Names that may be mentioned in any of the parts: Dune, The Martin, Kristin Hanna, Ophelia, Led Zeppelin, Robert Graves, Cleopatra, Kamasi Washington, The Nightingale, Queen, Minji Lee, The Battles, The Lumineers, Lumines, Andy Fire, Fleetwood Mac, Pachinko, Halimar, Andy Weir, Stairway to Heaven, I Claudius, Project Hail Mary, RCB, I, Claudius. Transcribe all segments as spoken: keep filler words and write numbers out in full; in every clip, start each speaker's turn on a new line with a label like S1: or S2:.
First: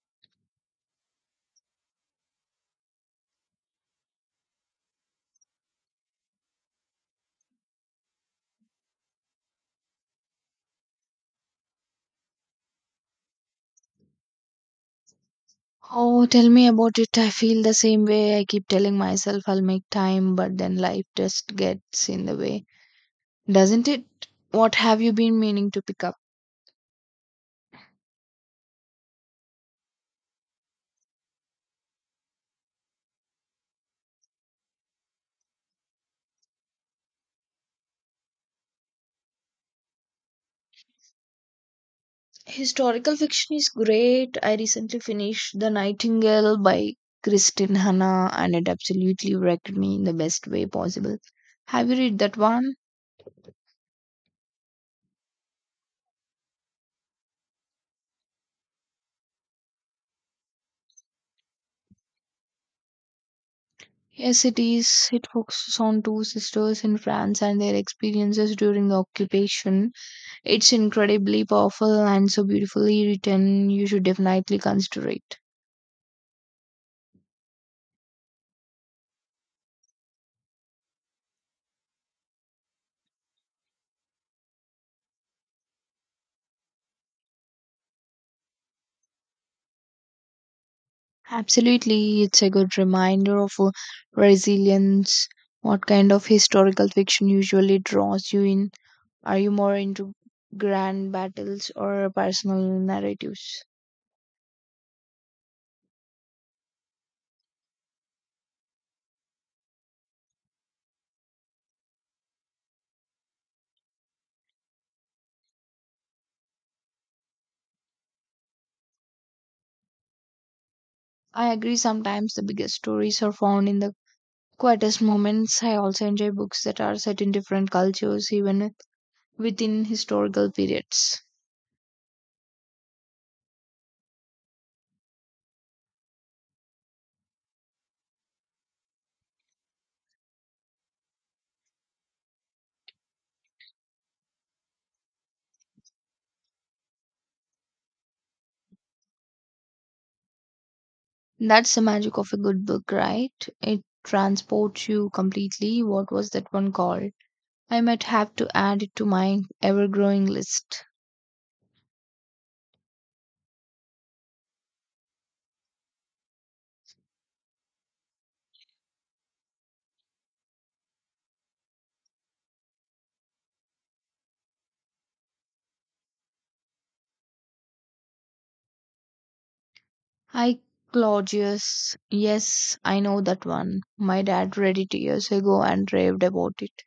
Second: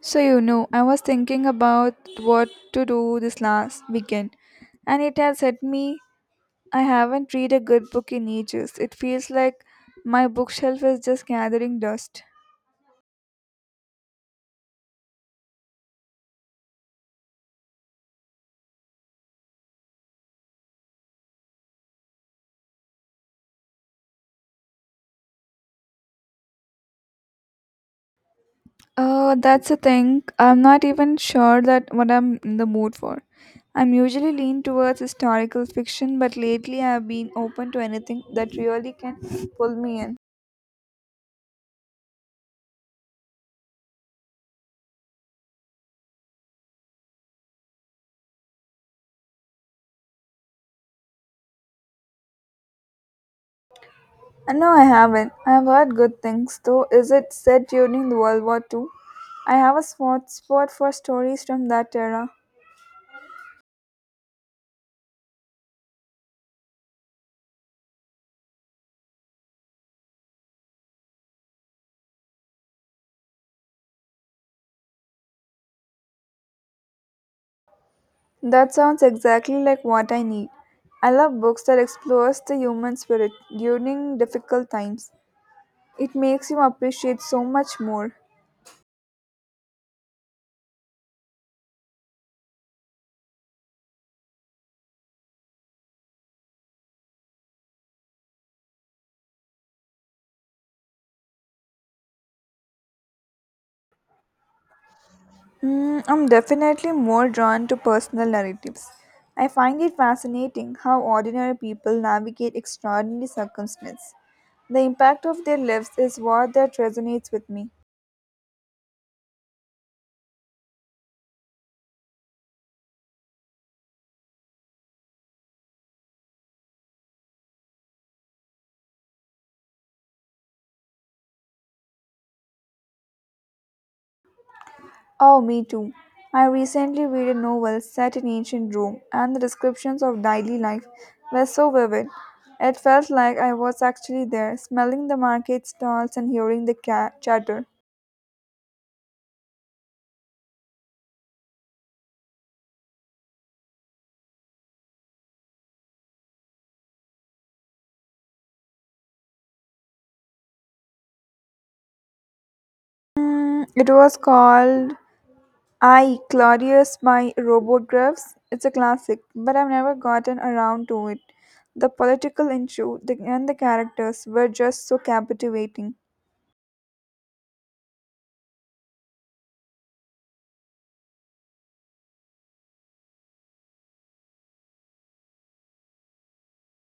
S1: So, you know, I was thinking about what to do this last weekend, and it has hit me I haven't read a good book in ages. It feels like my bookshelf is just gathering dust.
S2: Oh, tell me about it. I feel the same way. I keep telling myself I'll make time, but then life just gets in the way, doesn't it? What have you been meaning to pick up?
S1: Uh, that's the thing. I'm not even sure that what I'm in the mood for. I'm usually lean towards historical fiction, but lately I've been open to anything that really can pull me in.
S2: Historical fiction is great. I recently finished The Nightingale by Kristin Hanna and it absolutely wrecked me in the best way possible. Have you read that one?
S1: Uh, No, I haven't. I have heard good things, though. Is it set during the World War Two? I have a spot spot for stories from that era.
S2: Yes, it is. It focuses on two sisters in France and their experiences during the occupation. It's incredibly powerful and so beautifully written. You should definitely consider it.
S1: That sounds exactly like what I need. I love books that explores the human spirit during difficult times. It makes you appreciate so much more.
S2: Absolutely, it's a good reminder of uh, resilience. What kind of historical fiction usually draws you in? Are you more into grand battles or personal narratives?
S1: Mm, I'm definitely more drawn to personal narratives. I find it fascinating how ordinary people navigate extraordinary circumstances. The impact of their lives is what that resonates with me.
S2: I agree, sometimes the biggest stories are found in the quietest moments. I also enjoy books that are set in different cultures, even within historical periods.
S1: Oh, me too. I recently read a novel set in ancient Rome, and the descriptions of daily life were so vivid. It felt like I was actually there, smelling the market stalls and hearing the ca- chatter.
S2: That's the magic of a good book, right? It transports you completely. What was that one called? I might have to add it to my ever growing list.
S1: Mm, It was called I, Claudius by Robert Graves. It's a classic, but I've never gotten around to it. The political issue the- and the characters were just so captivating.
S2: I Claudius. Yes, I know that one. My dad read it years ago and raved about it.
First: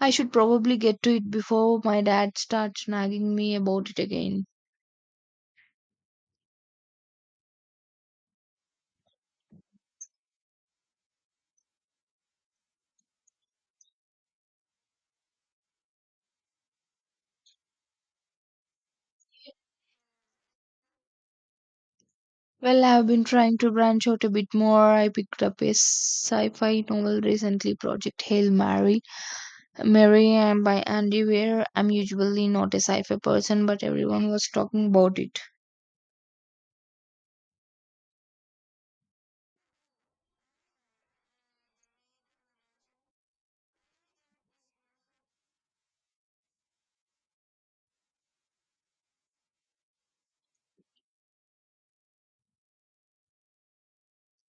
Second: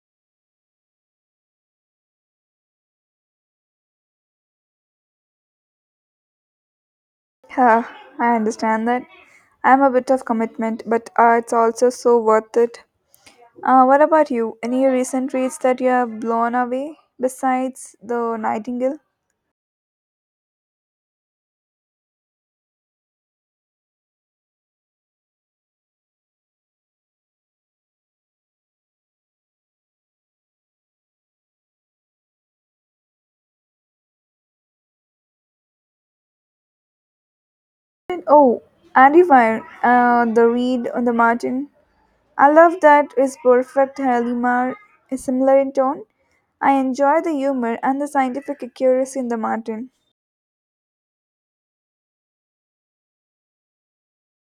S2: I should probably get to it before my dad starts nagging me about it again.
S1: Yeah, I understand that. I'm a bit of commitment, but uh, it's also so worth it. Uh, what about you? Any recent reads that you are blown away besides The Nightingale?
S2: Well, I've been trying to branch out a bit more. I picked up a sci-fi novel recently, Project Hail Mary, Mary and by Andy Weir. I'm usually not a sci-fi person, but everyone was talking about it.
S1: And- oh, Andy Fire, uh, the read on the Martin. I love that is perfect. Halimar is similar in tone. I enjoy the humor and the scientific accuracy in the Martin.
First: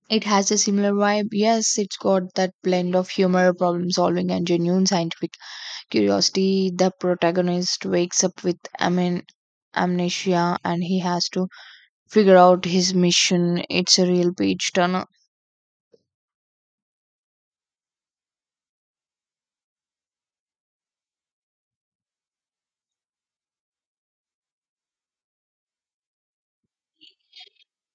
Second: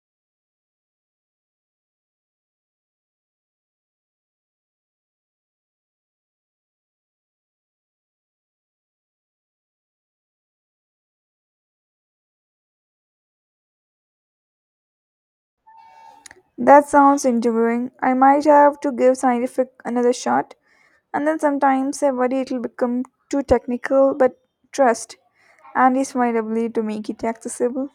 S2: It has a similar vibe. Yes, it's got that blend of humor, problem solving, and genuine scientific curiosity. The protagonist wakes up with amen amnesia and he has to figure out his mission. It's a real page turner.
S1: That sounds interviewing. I might have to give scientific another shot. And then sometimes I worry it'll become too technical, but trust, and is my ability to make it accessible.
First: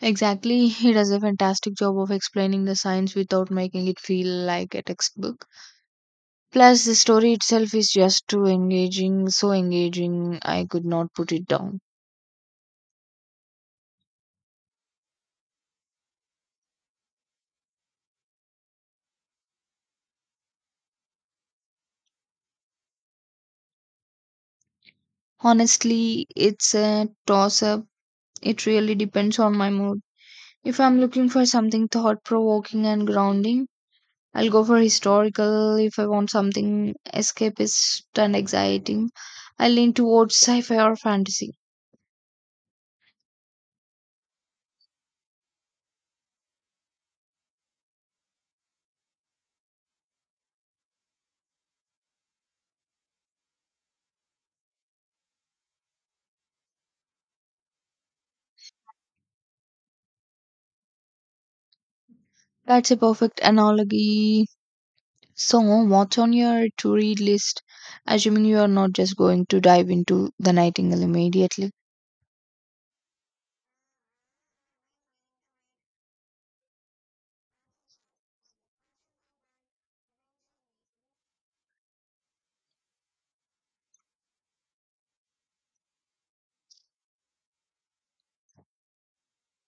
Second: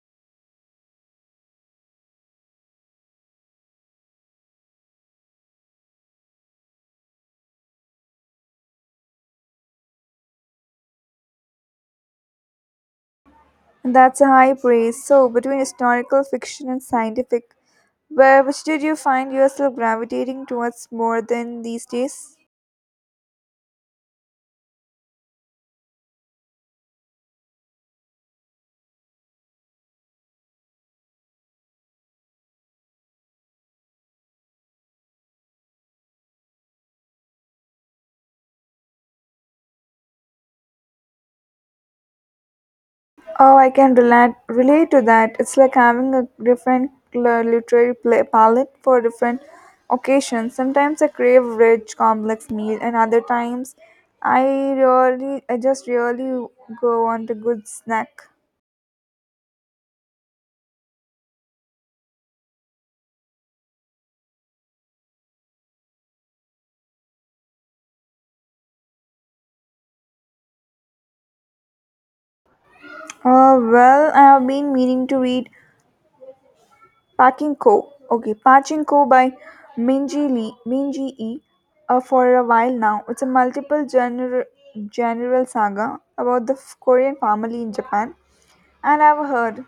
S2: Exactly, he does a fantastic job of explaining the science without making it feel like a textbook. Plus, the story itself is just too engaging, so engaging, I could not put it down.
S1: And that's a high praise. So, between historical fiction and scientific, where which did you find yourself gravitating towards more than these days?
S2: Honestly, it's a toss up. It really depends on my mood. If I'm looking for something thought provoking and grounding, I'll go for historical. If I want something escapist and exciting, I lean towards sci fi or fantasy.
S1: Oh, I can relate relate to that. It's like having a different l- literary pla- palette for different occasions. Sometimes I crave a rich, complex meal, and other times I really, I just really go on to good snack.
S2: That's a perfect analogy. So, what's on your to read list? Assuming you are not just going to dive into The Nightingale immediately.
S1: Uh, well, I have been meaning to read Pachinko. Okay, Pachinko by Minji Lee, Minji E. Uh, for a while now, it's a multiple general general saga about the f- Korean family in Japan. And I've heard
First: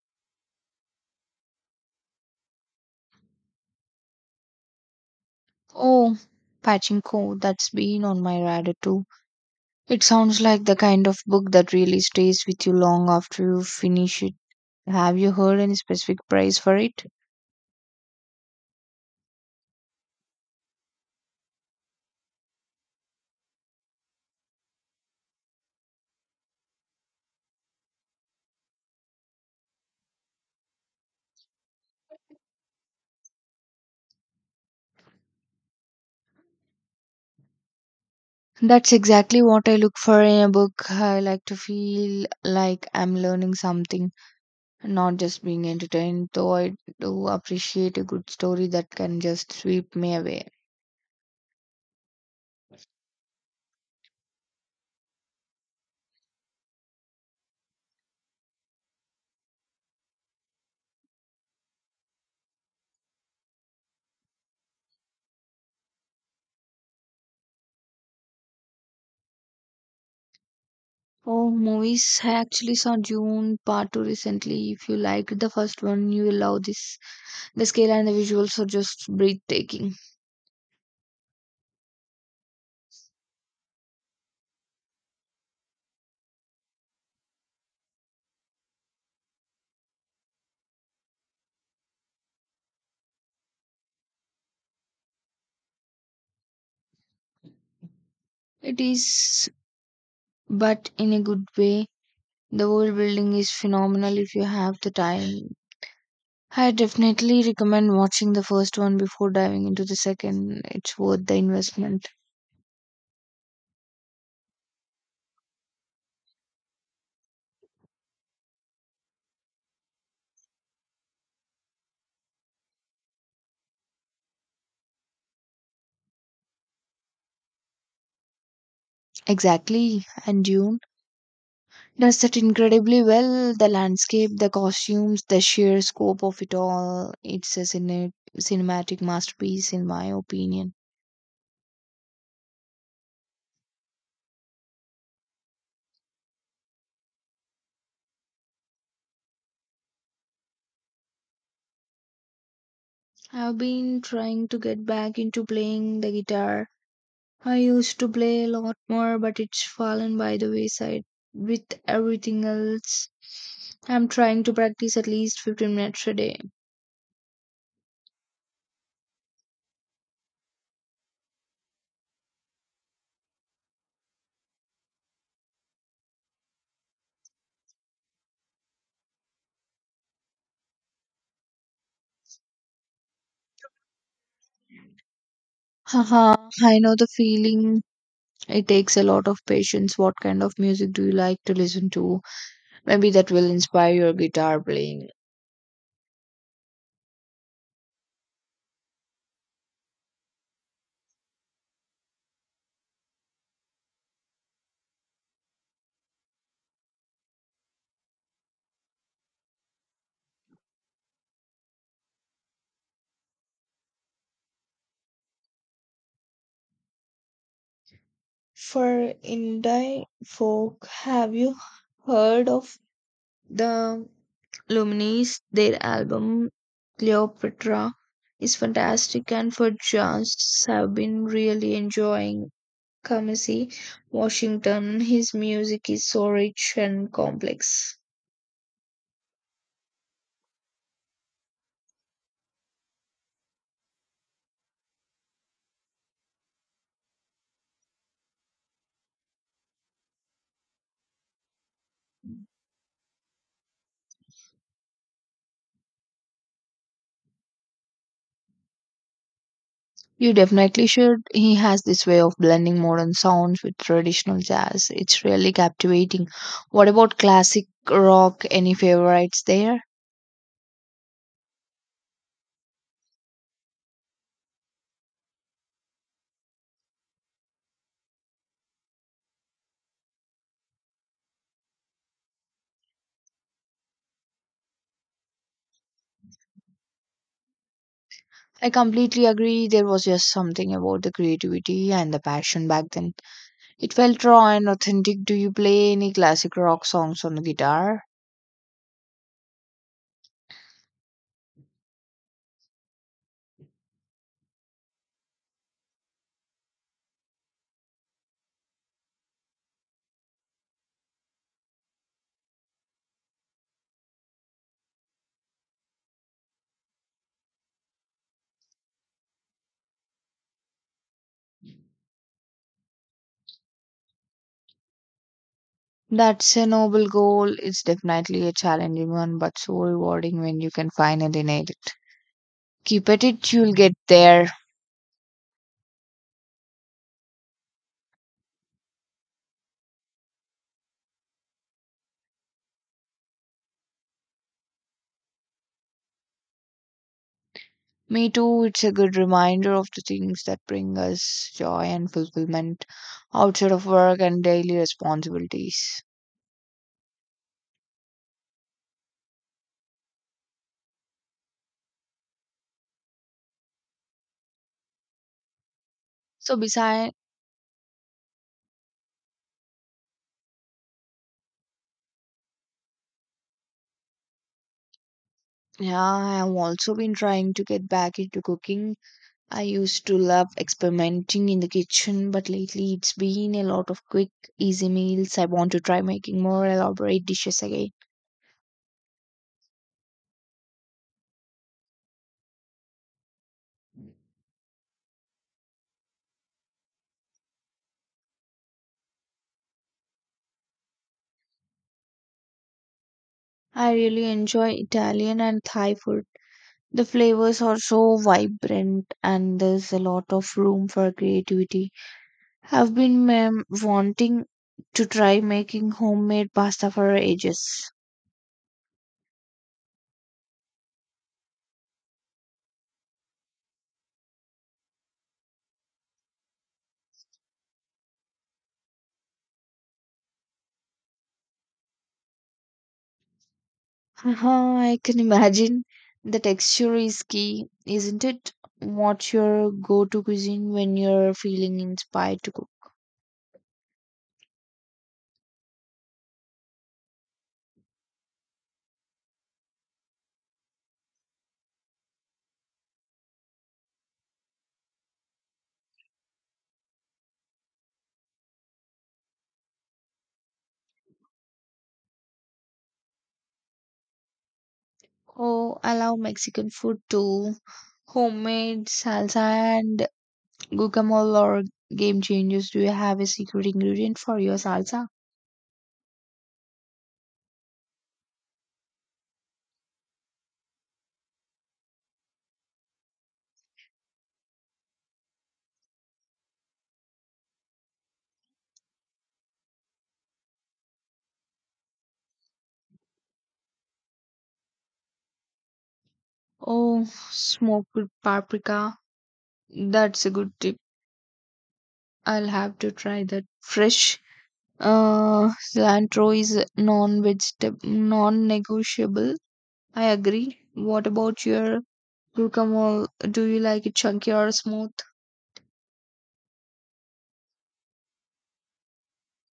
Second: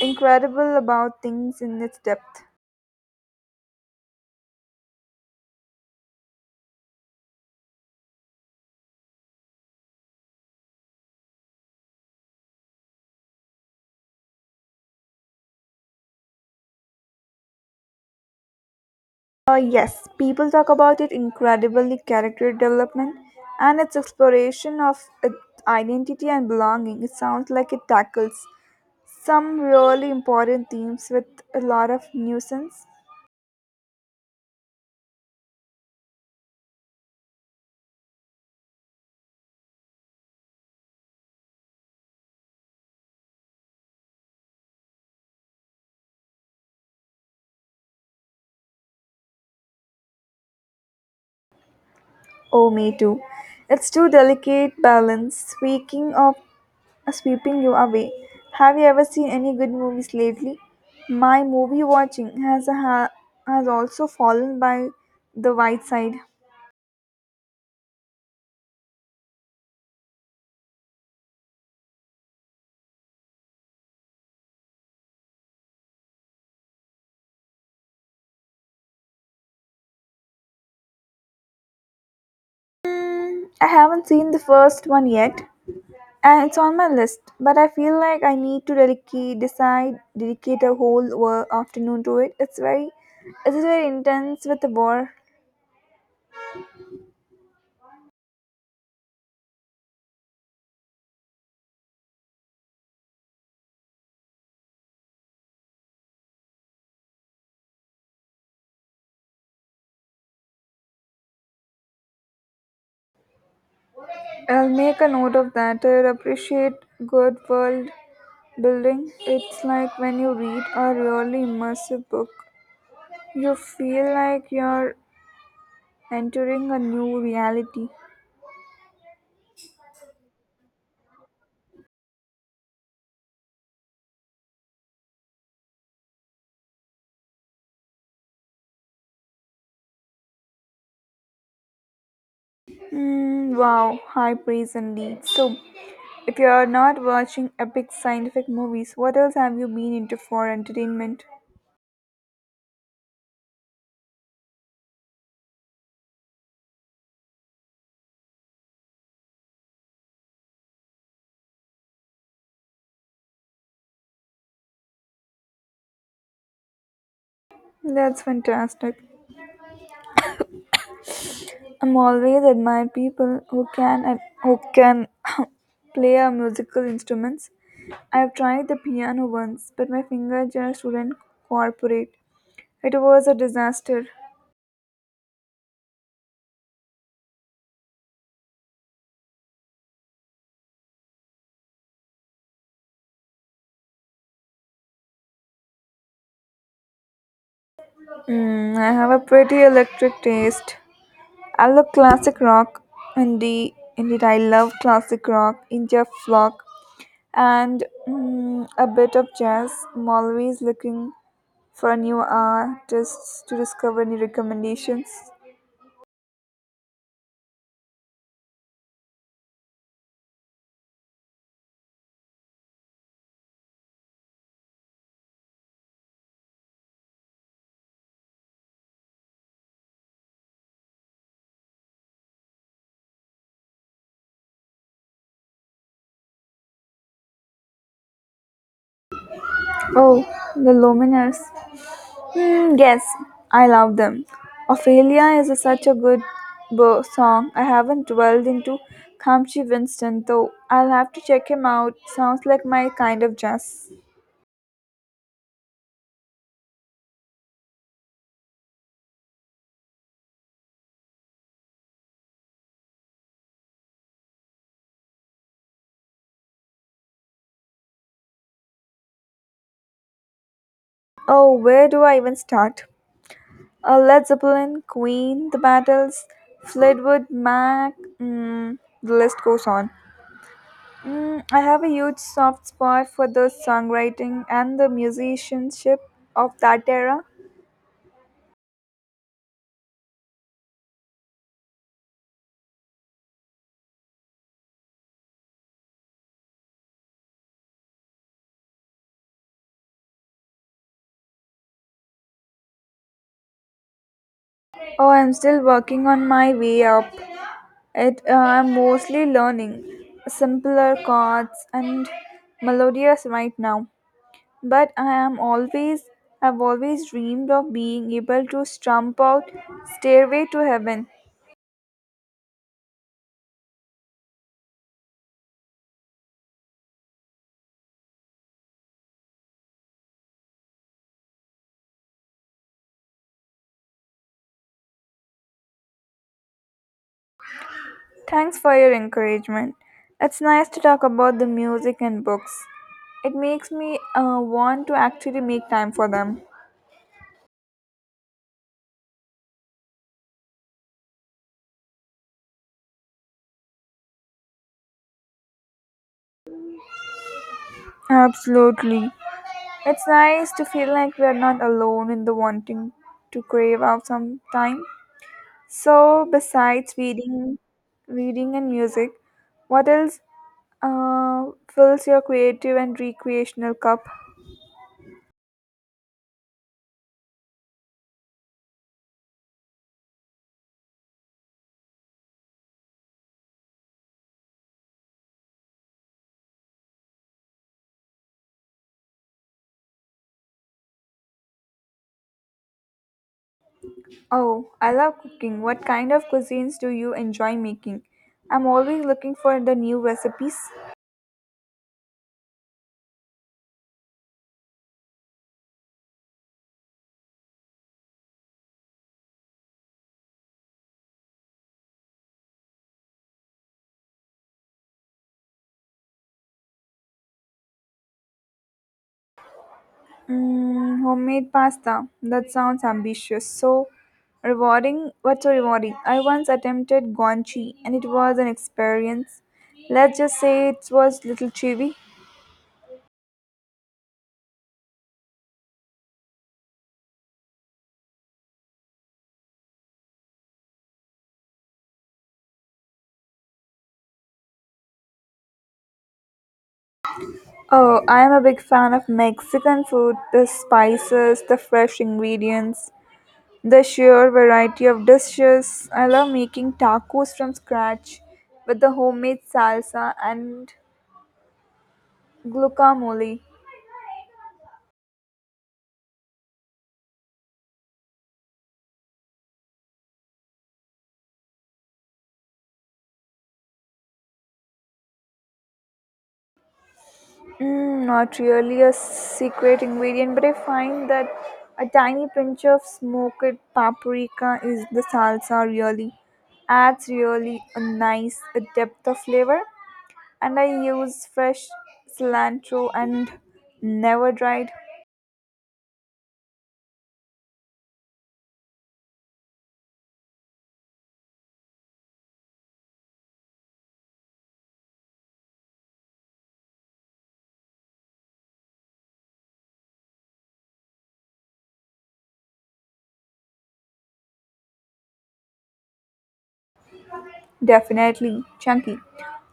S1: incredible about things in its depth.
S2: Oh, Pachinko, that's been on my radar too. It sounds like the kind of book that really stays with you long after you finish it. Have you heard any specific price for it?
S1: Uh, yes, people talk about it incredibly character development and its exploration of its identity and belonging. It sounds like it tackles some really important themes with a lot of nuisance.
S2: That's exactly what I look for in a book. I like to feel like I'm learning something, not just being entertained, though I do appreciate a good story that can just sweep me away.
S1: Oh, me too. It's too delicate balance. Speaking of sweeping you away. Have you ever seen any good movies lately? My movie watching has a ha- has also fallen by the white side.
S2: Oh, movies. I actually saw June Part two recently. If you liked the first one, you will love this. The scale and the visuals are just breathtaking.
S1: I haven't seen the first one yet, and it's on my list. But I feel like I need to dedicate decide dedicate a whole wo- afternoon to it. It's very it is very intense with the war.
S2: It is, but in a good way. The world building is phenomenal if you have the time. I definitely recommend watching the first one before diving into the second. It's worth the investment.
S1: I'll make a note of that. I appreciate good world building. It's like when you read a really immersive book. You feel like you're entering a new reality.
S2: Exactly. And Dune does that incredibly well, the landscape, the costumes, the sheer scope of it all. It's a cine- cinematic masterpiece in my opinion.
S1: Mm, wow, high praise indeed. So, if you're not watching epic scientific movies, what else have you been into for entertainment?
S2: I've been trying to get back into playing the guitar. I used to play a lot more, but it's fallen by the wayside with everything else. I'm trying to practice at least fifteen minutes a day.
S1: That's fantastic. I'm always admire people who can and who can play a musical instruments. I've tried the piano once, but my finger just wouldn't cooperate. It was a disaster.
S2: Haha, I know the feeling. It takes a lot of patience. What kind of music do you like to listen to? Maybe that will inspire your guitar playing.
S1: Mm, I have a pretty electric taste. I love classic rock, indie, indeed I love classic rock, India folk, and mm, a bit of jazz. I'm always looking for new artists to discover. Any recommendations?
S2: For indie folk, have you heard of the Lumines? Their album Cleopatra is fantastic, and for jazz, have been really enjoying Kamasi Washington. His music is so rich and complex.
S1: Oh, the Lumineers. Hmm, yes, I love them. Ophelia is a- such a good bo- song. I haven't dwelled into Kamshi Winston though. I'll have to check him out. Sounds like my kind of jazz.
S2: You definitely should. He has this way of blending modern sounds with traditional jazz. It's really captivating. What about classic rock? Any favorites there?
S1: Oh, where do I even start? Uh, Led Zeppelin, Queen, The Battles, Fleetwood Mac, mm, the list goes on. Mm, I have a huge soft spot for the songwriting and the musicianship of that era.
S2: I completely agree. There was just something about the creativity and the passion back then. It felt raw and authentic. Do you play any classic rock songs on the guitar?
S1: Oh, I'm still working on my way up. It uh, I'm mostly learning simpler chords and melodious right now. But I am always I've always dreamed of being able to strum out Stairway to Heaven.
S2: That's a noble goal. It's definitely a challenging one, but so rewarding when you can finally nail it. Keep at it, you'll get there.
S1: Thanks for your encouragement. It's nice to talk about the music and books. It makes me uh, want to actually make time for them.
S2: Me too, it's a good reminder of the things that bring us joy and fulfillment outside of work and daily responsibilities.
S1: Absolutely. It's nice to feel like we are not alone in the wanting to crave out some time. So,
S2: So,
S1: besides
S2: besides,
S1: reading, reading and music, what else uh, fills your creative and recreational cup?
S2: yeah, I have also been trying to get back into cooking. I used to love experimenting in the kitchen, but lately it's been a lot of quick, easy meals. I want to try making more elaborate dishes again.
S1: Oh, I love cooking. What kind of cuisines do you enjoy making? I'm always looking for the new recipes.
S2: I really enjoy Italian and Thai food. The flavors are so vibrant, and there's a lot of room for creativity. Have been ma'am, wanting to try making homemade pasta for ages.
S1: Mm, homemade pasta. That sounds ambitious. So rewarding. What's so rewarding? I once attempted gonchi and it was an experience. Let's just say it was little chewy.
S2: Haha, I can imagine. The texture is key, isn't it? What's your go-to cuisine when you're feeling inspired to cook?
S1: Oh, I am a big fan of Mexican food, the spices, the fresh ingredients. The sheer variety of dishes. I love making tacos from scratch with the homemade salsa and guacamole.
S2: Oh, I love Mexican food too. Homemade salsa and guacamole or game changers. Do you have a secret ingredient for your salsa?
S1: Mm, not really a secret ingredient, but I find that a tiny pinch of smoked paprika is the salsa really adds really a nice depth of flavor. And I use fresh cilantro and never dried.
S2: Oh, smoked paprika. That's a good tip. I'll have to try that fresh. Uh, cilantro is non-vegetable, non-negotiable. I agree. What about your guacamole? Do you like it chunky or smooth?
S1: Definitely chunky.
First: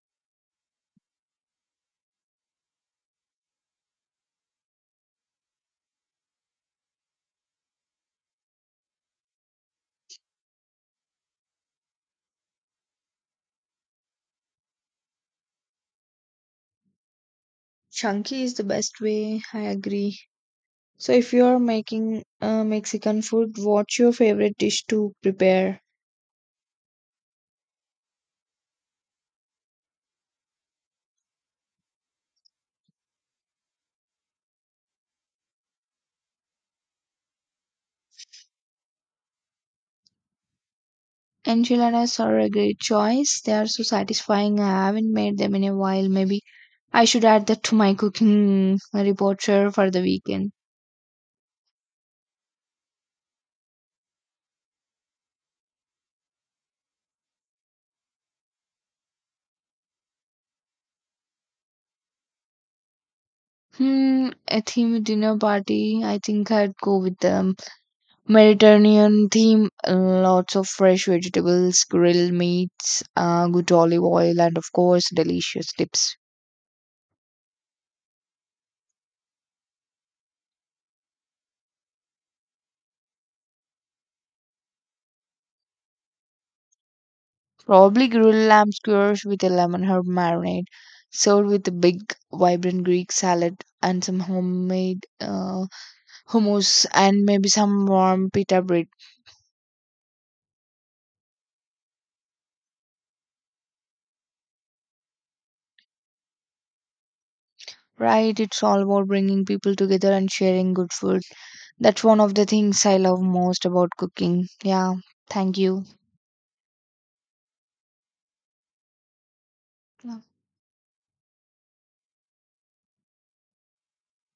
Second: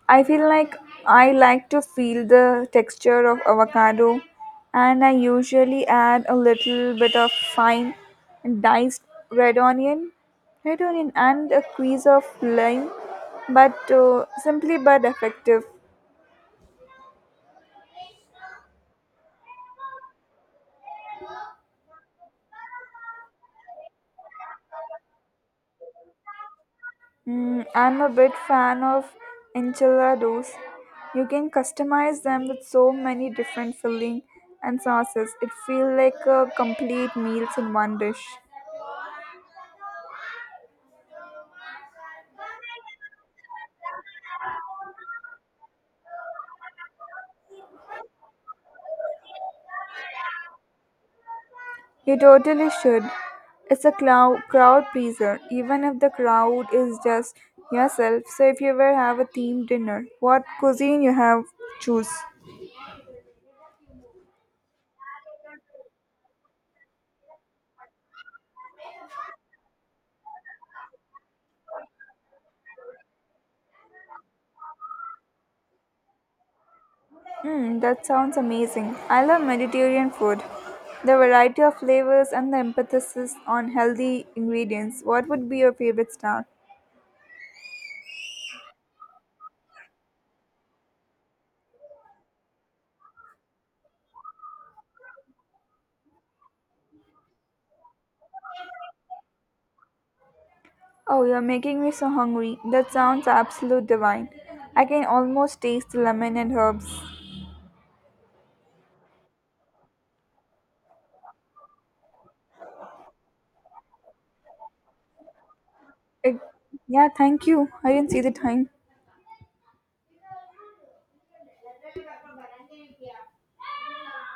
S1: I feel like I like to feel the texture of avocado and I usually add a little bit of fine diced red onion, red onion and a squeeze of lime but uh, simply but effective.
S2: Chunky is the best way. I agree. So, if you are making uh, Mexican food, what's your favorite dish to prepare?
S1: Mm, I'm a bit fan of enchiladas. You can customize them with so many different filling and sauces. It feels like a complete meals in one dish.
S2: Enchiladas are a great choice. They are so satisfying. I haven't made them in a while. Maybe I should add that to my cooking repertoire for the weekend.
S1: You totally should. It's a clou- crowd pleaser, even if the crowd is just yourself. So if you ever have a themed dinner, what cuisine you have choose?
S2: Hmm, a themed dinner party. I think I'd go with the Mediterranean theme. Lots of fresh vegetables, grilled meats, uh, good olive oil, and of course, delicious dips.
S1: Hmm, that sounds amazing. I love Mediterranean food. The variety of flavors and the emphasis on healthy ingredients. What would be your favorite star?
S2: Probably grilled lamb skewers with a lemon herb marinade, served with a big, vibrant Greek salad and some homemade uh, hummus, and maybe some warm pita bread.
S1: Oh, you're making me so hungry. That sounds absolute divine. I can almost taste the lemon and herbs.
S2: Right? It's all about bringing people together and sharing good food. That's one of the things I love most about cooking. Yeah, thank you.
S1: It, yeah, thank you. I didn't see the time.